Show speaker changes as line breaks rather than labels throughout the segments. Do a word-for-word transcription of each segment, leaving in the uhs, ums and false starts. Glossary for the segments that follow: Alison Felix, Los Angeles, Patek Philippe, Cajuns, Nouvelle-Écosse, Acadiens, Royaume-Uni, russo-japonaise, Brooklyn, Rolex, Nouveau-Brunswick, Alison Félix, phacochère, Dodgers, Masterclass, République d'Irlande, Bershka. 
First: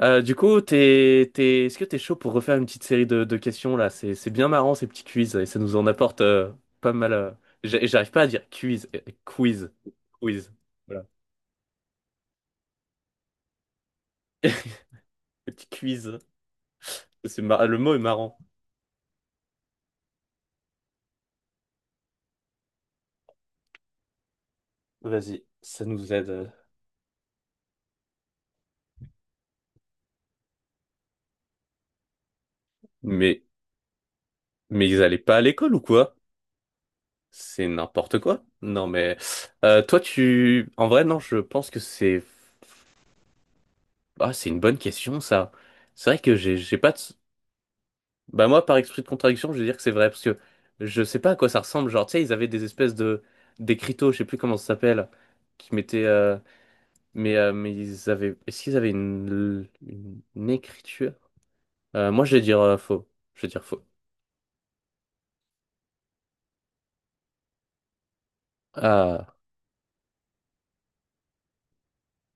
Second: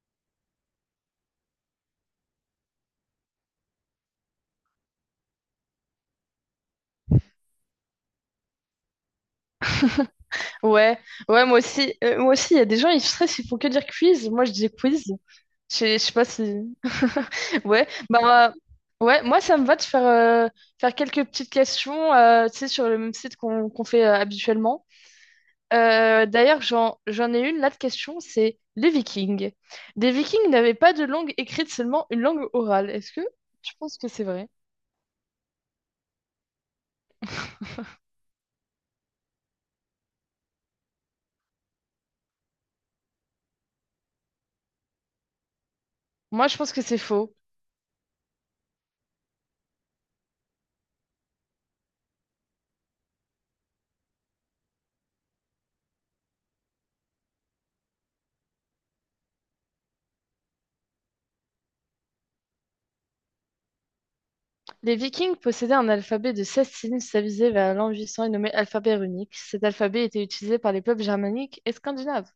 Euh, du coup, t'es, t'es, est-ce que t'es chaud pour refaire une petite série de, de questions là? C'est, c'est bien marrant ces petits quiz et ça nous en apporte euh, pas mal. euh, j'a- J'arrive pas à dire quiz, euh, quiz, quiz.
Ouais,
Voilà.
ouais, moi aussi. Euh, moi aussi, il y a des gens, ils stressent, ils font que dire quiz. Moi, je dis quiz.
Petit
Je sais je sais
quiz.
pas si.
C'est mar- Le
Ouais,
mot est marrant.
bah, ouais, moi, ça me va de faire, euh, faire quelques petites questions, euh, tu sais, sur le même site qu'on qu'on fait euh, habituellement.
Vas-y, ça nous
Euh,
aide. euh.
d'ailleurs, j'en, j'en ai une là de question, c'est les Vikings. Les Vikings n'avaient pas de langue écrite, seulement une langue orale. Est-ce que
Mais,
tu penses que c'est vrai?
mais ils allaient pas à l'école ou quoi? C'est n'importe quoi. Non mais, euh, toi tu, en vrai non, je pense que c'est, ah c'est une bonne question ça. C'est vrai que
Moi,
j'ai,
je pense
j'ai
que
pas de.
c'est faux.
Bah moi, par esprit de contradiction, je vais dire que c'est vrai, parce que je sais pas à quoi ça ressemble. Genre, tu sais, ils avaient des espèces de d'écriteaux, je sais plus comment ça s'appelle, qui mettaient. euh, Mais, euh, mais ils avaient. Est-ce qu'ils avaient une, une, une écriture? Euh, moi, je vais dire euh, faux. Je vais dire faux.
Les Vikings possédaient un alphabet de seize signes stabilisé vers l'an huit cents et nommé alphabet
Ah,
runique. Cet alphabet était utilisé par les peuples germaniques et scandinaves.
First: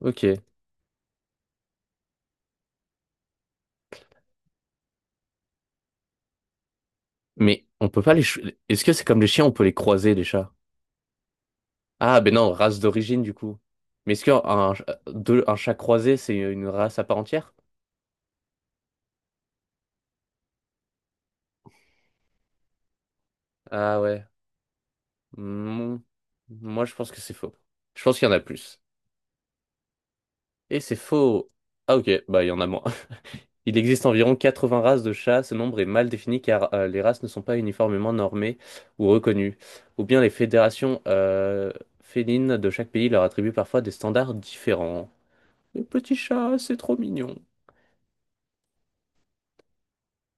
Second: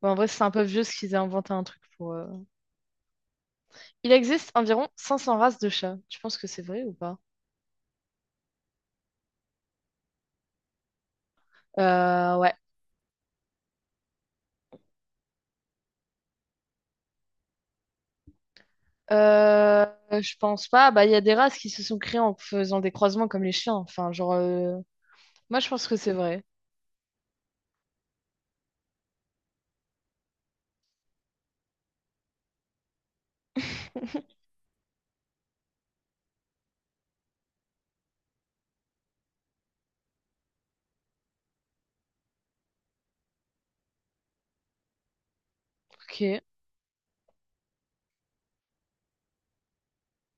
Bon, en vrai,
ok.
c'est un peu vieux ce qu'ils aient inventé un truc pour. euh, Il existe environ cinq cents races de chats. Tu penses que c'est vrai ou pas?
Mais on peut pas les. ch- Est-ce que c'est comme les chiens, on peut les croiser, les chats? Ah, ben
Euh,
non,
ouais.
race d'origine, du coup. Mais est-ce qu'un un, deux- un chat croisé, c'est une race à part entière?
Euh, je pense pas. Bah, il y a des races qui se sont créées en faisant des croisements comme les chiens.
Ah
Enfin,
ouais.
genre. euh, Moi, je pense que
Mm.
c'est vrai.
Moi, je pense que c'est faux. Je pense qu'il y en a plus. Et c'est faux. Ah ok, bah il y en a moins. Il existe environ quatre-vingts races de chats. Ce nombre est mal défini car euh, les races ne sont pas uniformément normées ou reconnues. Ou bien les fédérations euh, félines de chaque pays leur attribuent parfois des standards différents. Les petits
Ok.
chats, c'est trop mignon.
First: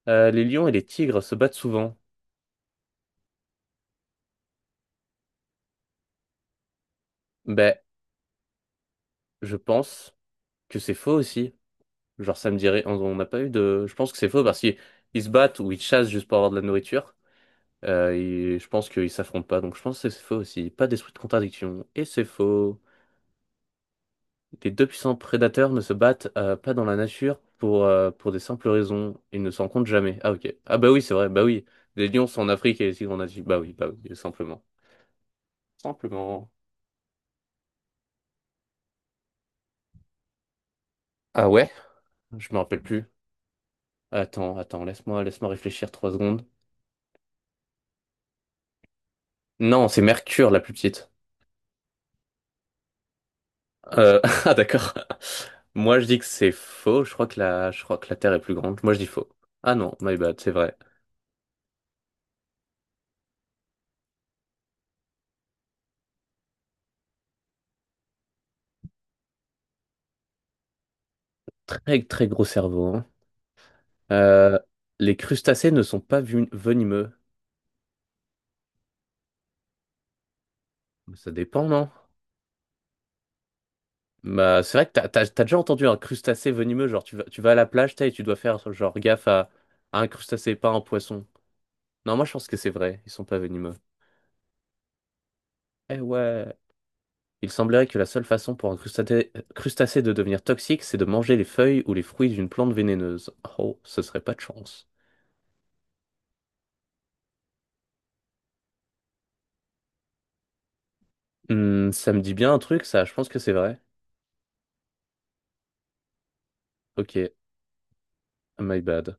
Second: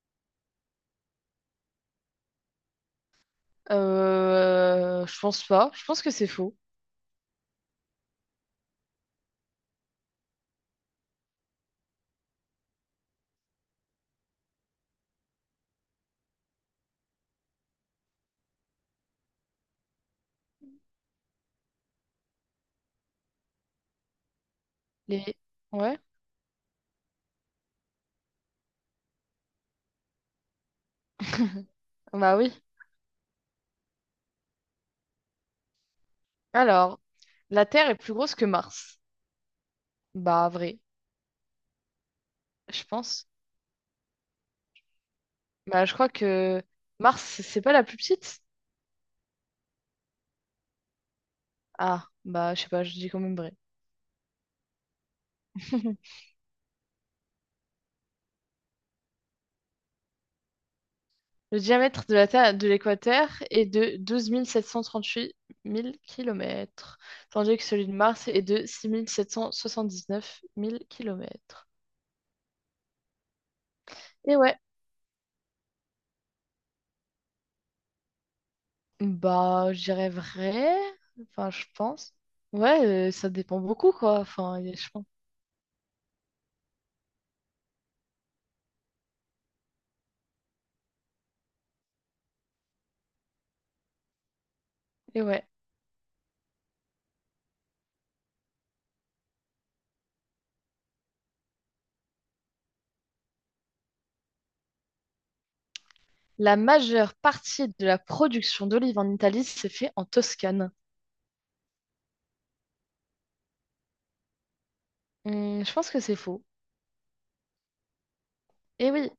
Euh, les lions et les tigres se battent souvent.
Euh, je pense pas. Je pense que c'est faux.
Ben, je pense que c'est faux aussi. Genre ça me dirait, on on n'a pas eu de. Je pense que c'est faux parce qu'ils ils se battent ou ils chassent juste pour avoir de la nourriture. Euh, et je pense qu'ils s'affrontent pas, donc je pense que c'est faux aussi. Pas d'esprit de contradiction. Et c'est faux. Les deux puissants
Les...
prédateurs ne se
Ouais.
battent euh, pas dans la nature pour, euh, pour des simples raisons. Ils ne se rencontrent jamais. Ah ok. Ah bah oui, c'est vrai, bah oui. Les lions
Bah
sont en
oui.
Afrique et les tigres en Asie. Bah oui, bah oui, simplement. Simplement.
Alors, la Terre est plus grosse que Mars. Bah, vrai,
Ah ouais? Je me rappelle
je
plus.
pense.
Attends, attends, laisse-moi laisse-moi
Bah,
réfléchir
je crois
trois secondes.
que Mars, c'est pas la plus petite?
Non, c'est Mercure la plus petite.
Ah, bah, je sais pas, je dis quand même vrai.
Euh, ah d'accord. Moi je dis que c'est faux. Je crois que la je crois que la Terre est plus grande. Moi je dis faux. Ah non, my bad, c'est vrai.
Le diamètre de la Terre de l'équateur est de douze mille sept cent trente-huit mille kilomètres, tandis que celui de Mars est de six mille sept cent soixante-dix-neuf mille kilomètres.
Très, très gros cerveau, hein.
Et ouais,
Euh, les crustacés ne sont pas vu- venimeux.
bah, je dirais vrai.
Ça
Enfin, je
dépend, non?
pense. Ouais, euh, ça dépend beaucoup, quoi. Enfin,
Bah,
y a-
c'est vrai
je
que
pense.
t'as, t'as- t'as déjà entendu un crustacé venimeux, genre tu vas, tu vas à la plage, t'as, et tu dois faire genre gaffe à, à un crustacé, pas un poisson. Non, moi je pense que c'est vrai, ils sont pas venimeux.
Et ouais.
Eh ouais. Il semblerait que la seule façon pour un crustacé, crustacé de devenir toxique, c'est de manger les feuilles ou les fruits d'une plante vénéneuse. Oh, ce serait pas de chance.
La majeure partie de la production d'olives en Italie s'est fait en Toscane.
Hmm, ça me dit bien un truc, ça, je pense que c'est vrai.
Hmm, je pense que c'est faux.
Ok, my
Eh oui,
bad.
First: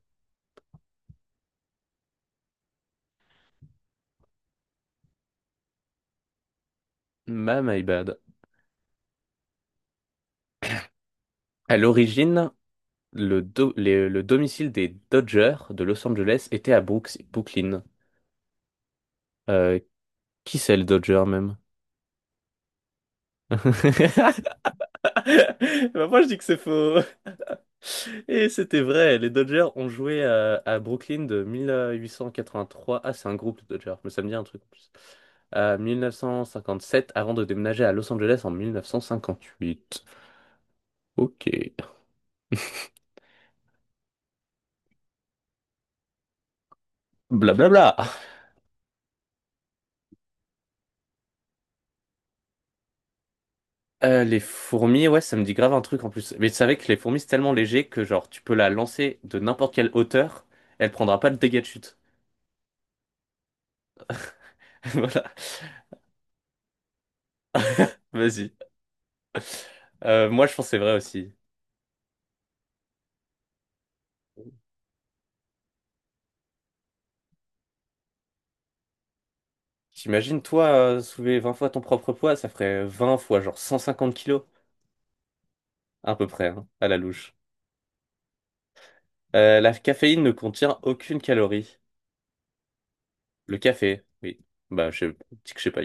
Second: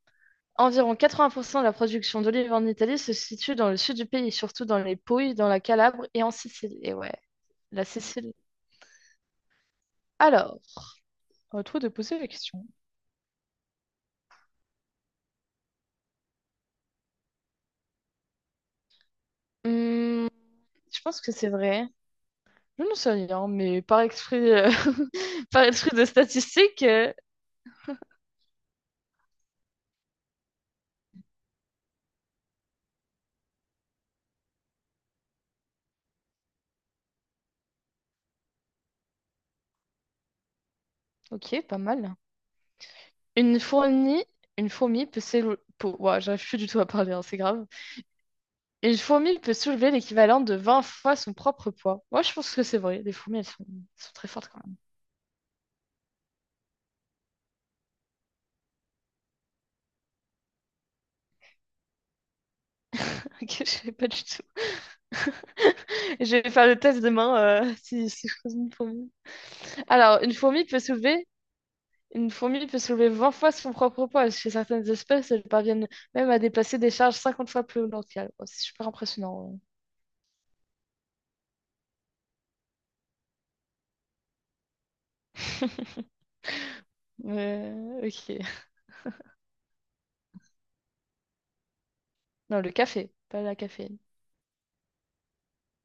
environ quatre-vingts pour cent de la production d'olives en Italie se situe dans le sud du pays, surtout dans les Pouilles, dans la Calabre et en Sicile. Et ouais,
Ma My
la
bad.
Sicile. Alors, à
À
toi de poser la
l'origine,
question.
le, do- les- le domicile des Dodgers de Los Angeles était à Brooks- Brooklyn. Euh,
Hmm,
qui c'est le
je pense
Dodger
que c'est
même?
vrai. Je ne sais rien, mais par esprit, euh, par esprit de
Bah, moi je dis que c'est
statistique,
faux.
euh,
Et c'était vrai, les Dodgers ont joué à, à Brooklyn de mille huit cent quatre-vingt-trois. Ah, c'est un groupe, les Dodgers, mais ça me dit un truc en plus. À mille neuf cent cinquante-sept avant de déménager à Los Angeles en mille neuf cent cinquante-huit. Ok.
ok, pas mal. Une fourmi, une fourmi peut s'éloigner. Ouah, j'arrive plus du tout à parler, hein, c'est grave.
Blablabla.
Une fourmi peut soulever l'équivalent de vingt fois son propre poids. Moi, je pense que c'est vrai. Les fourmis, elles sont, elles sont
Euh,
très
les
fortes quand même.
fourmis, ouais, ça me dit grave un truc en plus. Mais tu savais que les fourmis, c'est tellement léger que genre tu peux la lancer de n'importe quelle hauteur, elle prendra pas le dégât de chute.
Ok, je sais pas du tout.
Voilà.
Je vais faire le test demain euh, si, si je
Vas-y.
pose une fourmi. Alors,
Euh,
une
moi, je
fourmi
pense que c'est
peut
vrai
soulever,
aussi.
une fourmi peut soulever vingt fois son propre poids. Chez certaines espèces, elles parviennent même à déplacer des charges cinquante fois plus lourdes qu'elles. Oh, c'est super impressionnant.
T'imagines, toi, euh, soulever vingt fois ton propre poids, ça ferait vingt fois genre cent cinquante kilos, à peu près, hein, à la
ouais.
louche.
Ouais, ok.
Euh, la caféine ne contient aucune calorie.
Non, le café, pas
Le
la caféine.
café, oui. Bah, je dis que je sais pas.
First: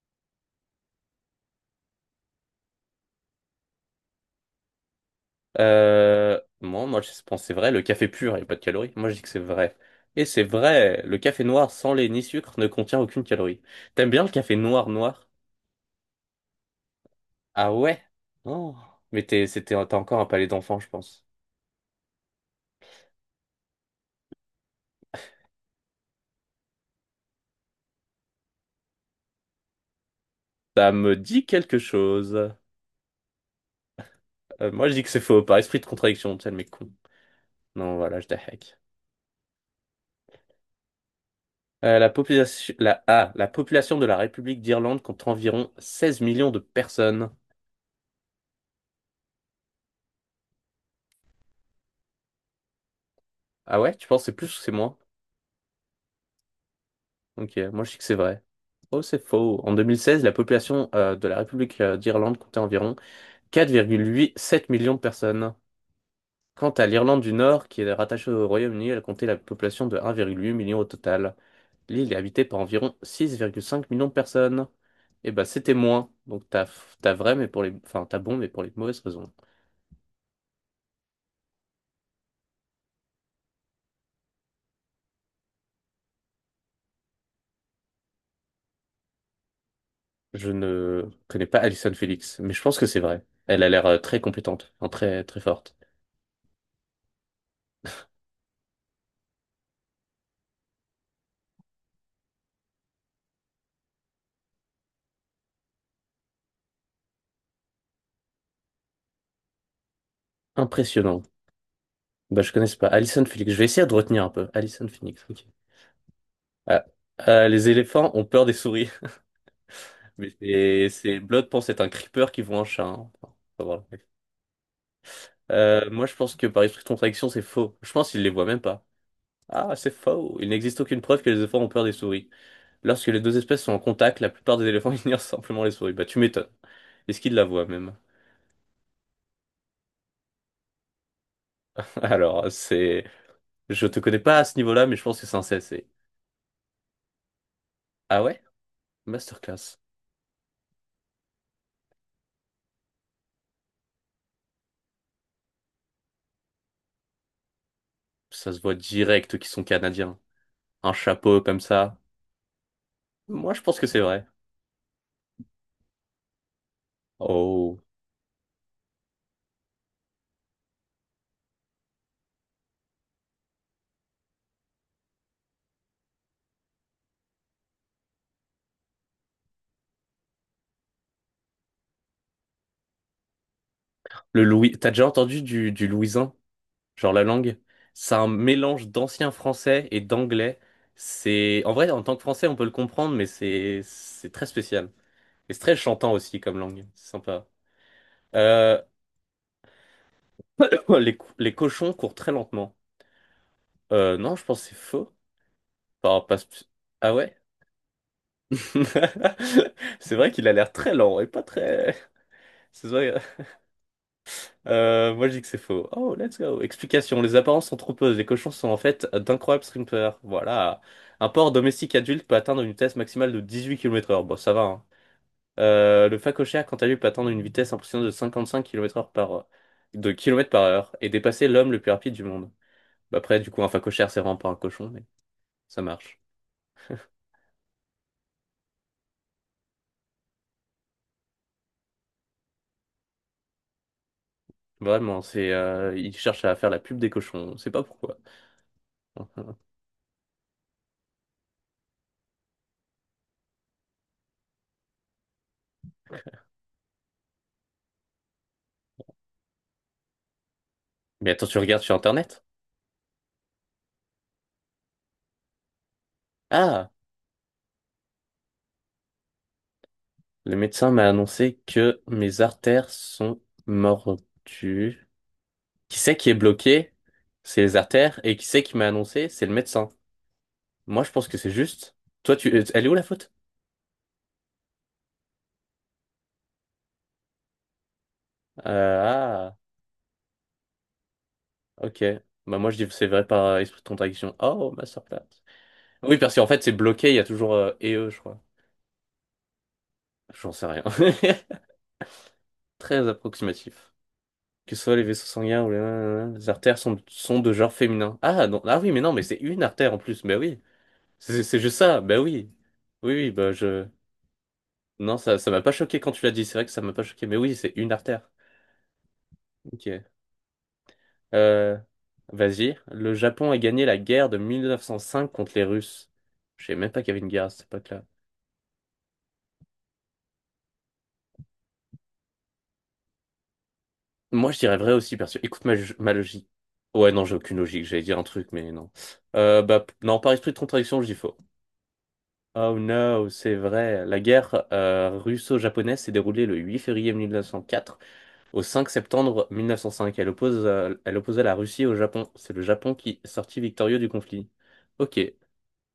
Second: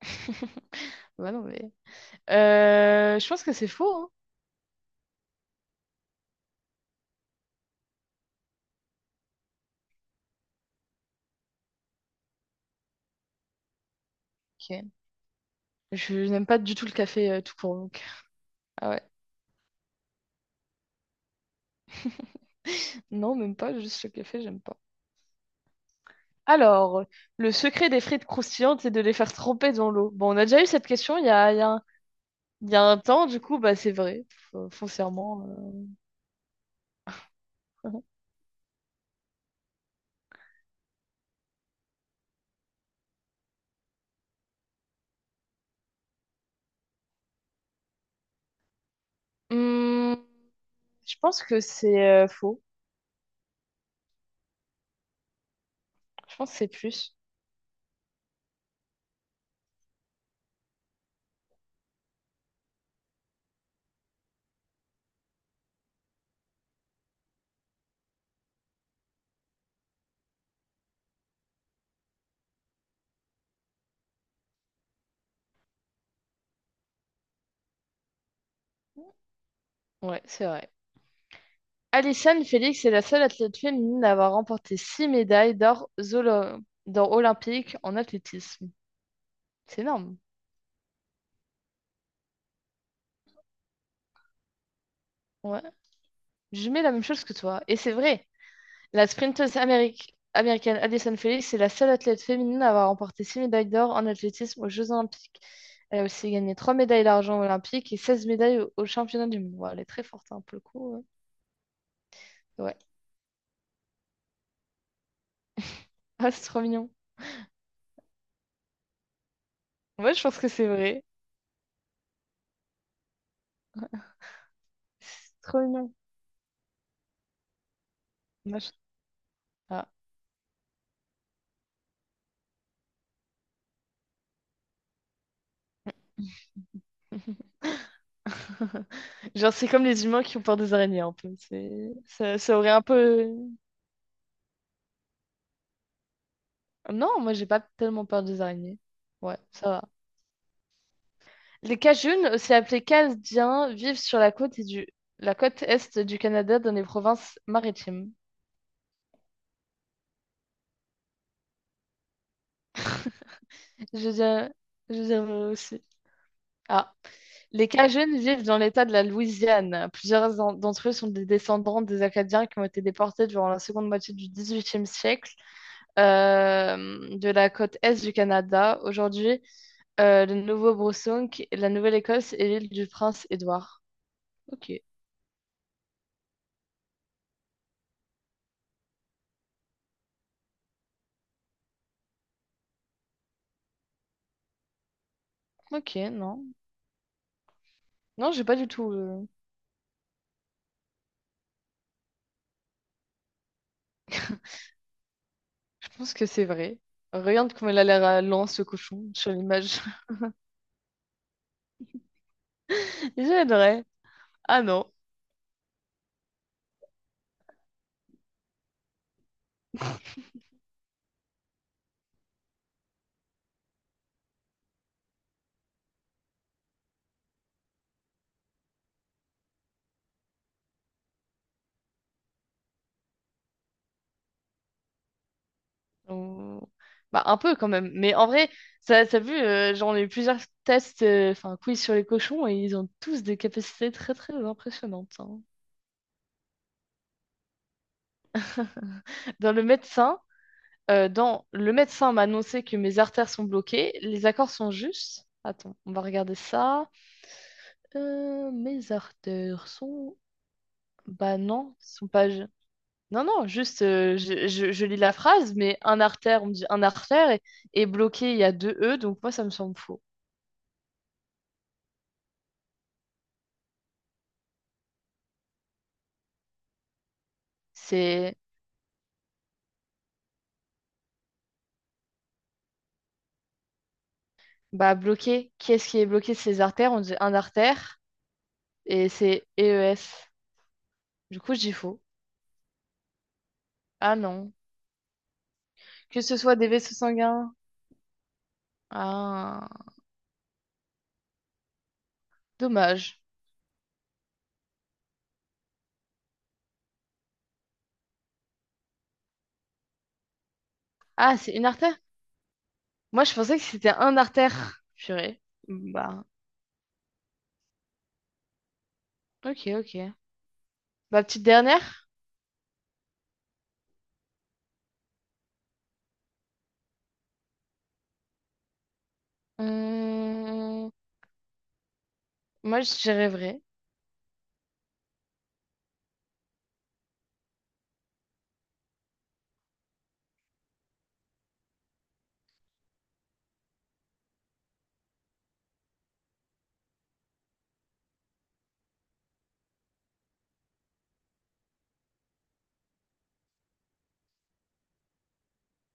Ouais, non, mais... Euh, je pense que c'est faux, hein.
Euh, moi, moi, je pense que c'est vrai. Le café pur, il n'y a pas de calories. Moi, je dis que c'est vrai. Et c'est vrai, le café noir sans lait ni sucre ne contient aucune calorie. T'aimes bien le café
Ok.
noir noir?
Je n'aime pas du tout le café euh, tout
Ah
court. Donc.
ouais? Oh.
Ah ouais.
Mais t'es, c'était, t'as encore un palais d'enfant, je pense.
Non, même pas, juste le café, j'aime pas. Alors, le secret des frites croustillantes, c'est de les faire tremper dans l'eau. Bon, on a déjà eu cette
Ça me
question il y
dit
a, il y a
quelque
un,
chose.
il y a un temps, du coup, bah, c'est vrai,
Euh,
F-
moi, je dis que c'est faux,
foncièrement.
par esprit de contradiction, tu sais, le mec con.
euh.
Non, voilà, je hack. Euh, la population, la, ah, la population de la République d'Irlande compte environ seize millions de personnes.
Hum, je pense que c'est euh, faux.
Ah ouais? Tu penses que c'est plus ou c'est moins?
Je pense que c'est plus.
Ok, moi je sais que c'est vrai. Oh, c'est faux. En deux mille seize, la population euh, de la République euh, d'Irlande comptait environ 4,87 millions de personnes. Quant à l'Irlande du Nord, qui est rattachée au Royaume-Uni, elle comptait la population de 1,8 million au total. L'île est habitée par environ 6,5 millions de personnes. Et bah c'était moins. Donc t'as t'as vrai, mais pour les, enfin t'as bon, mais pour les mauvaises raisons.
Ouais, c'est vrai. Alison Félix est la seule athlète féminine à avoir remporté six médailles d'or zolo- d'or olympique en athlétisme. C'est énorme.
Je ne connais pas Alison Felix, mais je pense que c'est vrai. Elle a l'air euh, très compétente, enfin, très très
Ouais.
forte.
Je mets la même chose que toi. Et c'est vrai. La sprinteuse améric- américaine Addison Felix est la seule athlète féminine à avoir remporté six médailles d'or en athlétisme aux Jeux Olympiques. Elle a aussi gagné trois médailles d'argent olympiques et seize médailles au- aux championnats du monde. Ouah, elle est très forte hein, pour le coup.
Impressionnant. Bah, je
Ouais.
connais
Ouais.
pas. Alison Phoenix. Je vais essayer de retenir un peu. Alison Phoenix. Ok.
Ah, c'est trop
Ah,
mignon.
ah, les éléphants ont peur des souris.
Ouais, je
Mais
pense que c'est
c'est
vrai.
c'est- Blood pense être un creeper qui voit un chat, hein. Enfin, faut voir le mec.
C'est trop
Euh,
mignon.
moi, je pense que par esprit de contradiction, c'est faux. Je pense qu'il les voit même
Moi, je-
pas. Ah,
Ah.
c'est faux. Il n'existe aucune preuve que les éléphants ont peur des souris. Lorsque les deux espèces sont en contact, la plupart des éléphants ignorent simplement les souris. Bah, tu m'étonnes. Est-ce qu'ils la voient même?
Genre, c'est comme les humains qui ont peur des araignées un peu. C'est... Ça,
Alors,
ça aurait un
c'est.
peu...
Je te connais pas à ce niveau-là, mais je pense que c'est un C S C.
Non, moi, j'ai pas tellement
Ah
peur
ouais?
des araignées. Ouais, ça
Masterclass.
va. Les Cajuns, aussi appelés Canadiens, vivent sur la côte, et du... la côte est du Canada dans les provinces maritimes.
Ça se voit direct qu'ils sont canadiens. Un chapeau comme ça. Moi, je pense que c'est
Je
vrai.
dirais, je dirais aussi. Ah. Les
Oh.
Cajuns vivent dans l'État de la Louisiane. Plusieurs en- d'entre eux sont des descendants des Acadiens qui ont été déportés durant la seconde moitié du dix-huitième siècle euh, de la côte est du Canada. Aujourd'hui, euh, le Nouveau-Brunswick, la Nouvelle-Écosse et l'île du Prince-Édouard.
Le
Ok,
Louis. T'as déjà entendu du, du louisin? Genre la langue? C'est un mélange d'ancien français et d'anglais. C'est. En vrai, en tant que français, on peut le comprendre, mais c'est c'est très spécial. Et c'est très
ok,
chantant aussi
non.
comme langue. C'est sympa.
Non, j'ai pas du
Euh,
tout. euh,
Les, co- les cochons courent très lentement. Euh, non, je pense que c'est faux.
Je pense
Enfin.
que
Pas
c'est
sp-
vrai.
Ah ouais?
Regarde comment il a l'air lent, ce cochon, sur l'image.
C'est vrai qu'il a l'air très lent et pas très. C'est vrai.
J'aimerais. Ah non.
Euh, moi, je dis que c'est faux. Oh, let's go. Explication. Les apparences sont trompeuses. Les cochons sont en fait d'incroyables strippers. Voilà. Un porc domestique adulte peut atteindre une vitesse maximale de dix-huit kilomètres heure. Bon, ça va, hein. Euh, le phacochère, quant à lui, peut atteindre une vitesse impressionnante de cinquante-cinq kilomètres heure par, de kilomètres par heure et dépasser l'homme le plus rapide du monde. Bah, après, du coup, un phacochère, c'est vraiment pas un cochon, mais ça marche.
On- Bah, un peu quand même. Mais en vrai, ça, ça a vu, euh, j'en ai eu plusieurs tests, euh, enfin, quiz sur les cochons, et ils ont tous des capacités très, très impressionnantes.
Vraiment,
hein.
c'est, euh, il cherche à faire la pub des cochons. On sait pas pourquoi.
Dans le médecin, euh, dans le médecin m'a annoncé que mes artères sont bloquées, les accords sont justes. Attends, on va regarder ça. Euh, mes artères sont...
Mais
Bah
attends, tu
non,
regardes
ils
sur
sont pas...
Internet?
Non, non, juste, euh, je, je- je lis la phrase, mais un artère, on me dit un
Ah!
artère, et, et bloqué, il y a deux E, donc moi, ça me semble faux.
Le médecin m'a annoncé que mes artères sont mordues. Qui c'est qui est bloqué? C'est les artères. Et
C'est,
qui c'est qui m'a annoncé? C'est le médecin. Moi, je pense que c'est juste. Toi, tu... euh, Elle est où la faute?
bah, bloqué, qui est-ce qui est bloqué c'est les artères? On dit un artère,
Euh,
et c'est
ah,
e e s. Du coup, je dis faux.
ok. Bah moi, je dis que c'est vrai par esprit de
Ah
contradiction.
non.
Oh, ma sœur. Oui,
Que
parce
ce
qu'en
soit
fait,
des
c'est
vaisseaux
bloqué, il y a toujours
sanguins.
euh, et eux, je crois.
Ah,
J'en sais rien. Très
dommage.
approximatif. Que ce soit les vaisseaux sanguins ou les, les artères sont, sont de genre féminin. Ah, non. Ah oui, mais non, mais c'est une artère en plus. Mais oui.
Ah,
C'est
c'est
c'est
une
juste
artère?
ça, ben oui. Oui,
Moi,
oui,
je
bah
pensais que
je.
c'était un artère.
Non, ça,
Purée.
ça m'a pas choqué quand tu
Bah,
l'as dit, c'est vrai que ça m'a pas choqué, mais oui, c'est une artère.
ok,
Ok.
ok. Ma petite
Euh,
dernière?
Vas-y. Le Japon a gagné la guerre de mille neuf cent cinq contre les Russes. Je savais même pas qu'il y avait une guerre à cette époque-là.
Hum, Moi, je dirais vrai.
Moi, je dirais vrai aussi, parce que écoute ma, ma logique. Ouais, non, j'ai aucune logique, j'allais dire un truc, mais non. Euh, bah, p- non, par esprit de contradiction, je dis faux. Oh no, c'est vrai. La guerre euh, russo-japonaise s'est déroulée le huit février mille neuf cent quatre au cinq septembre mille neuf cent cinq, elle oppose, euh, elle opposa la Russie au Japon. C'est le Japon qui sortit victorieux du conflit. Ok,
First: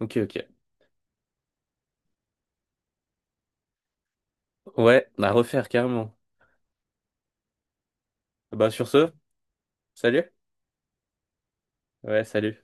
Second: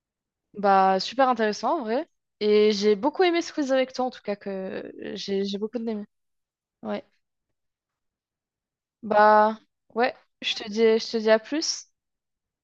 ok, ok.
Bah, super intéressant en vrai. Et j'ai beaucoup aimé ce quiz avec toi, en tout cas, que
Ouais, à
j'ai j'ai
refaire
beaucoup aimé.
carrément.
Ouais.
Bah sur ce,
Bah, ouais,
salut.
je te dis, je te dis à plus.
Ouais, salut.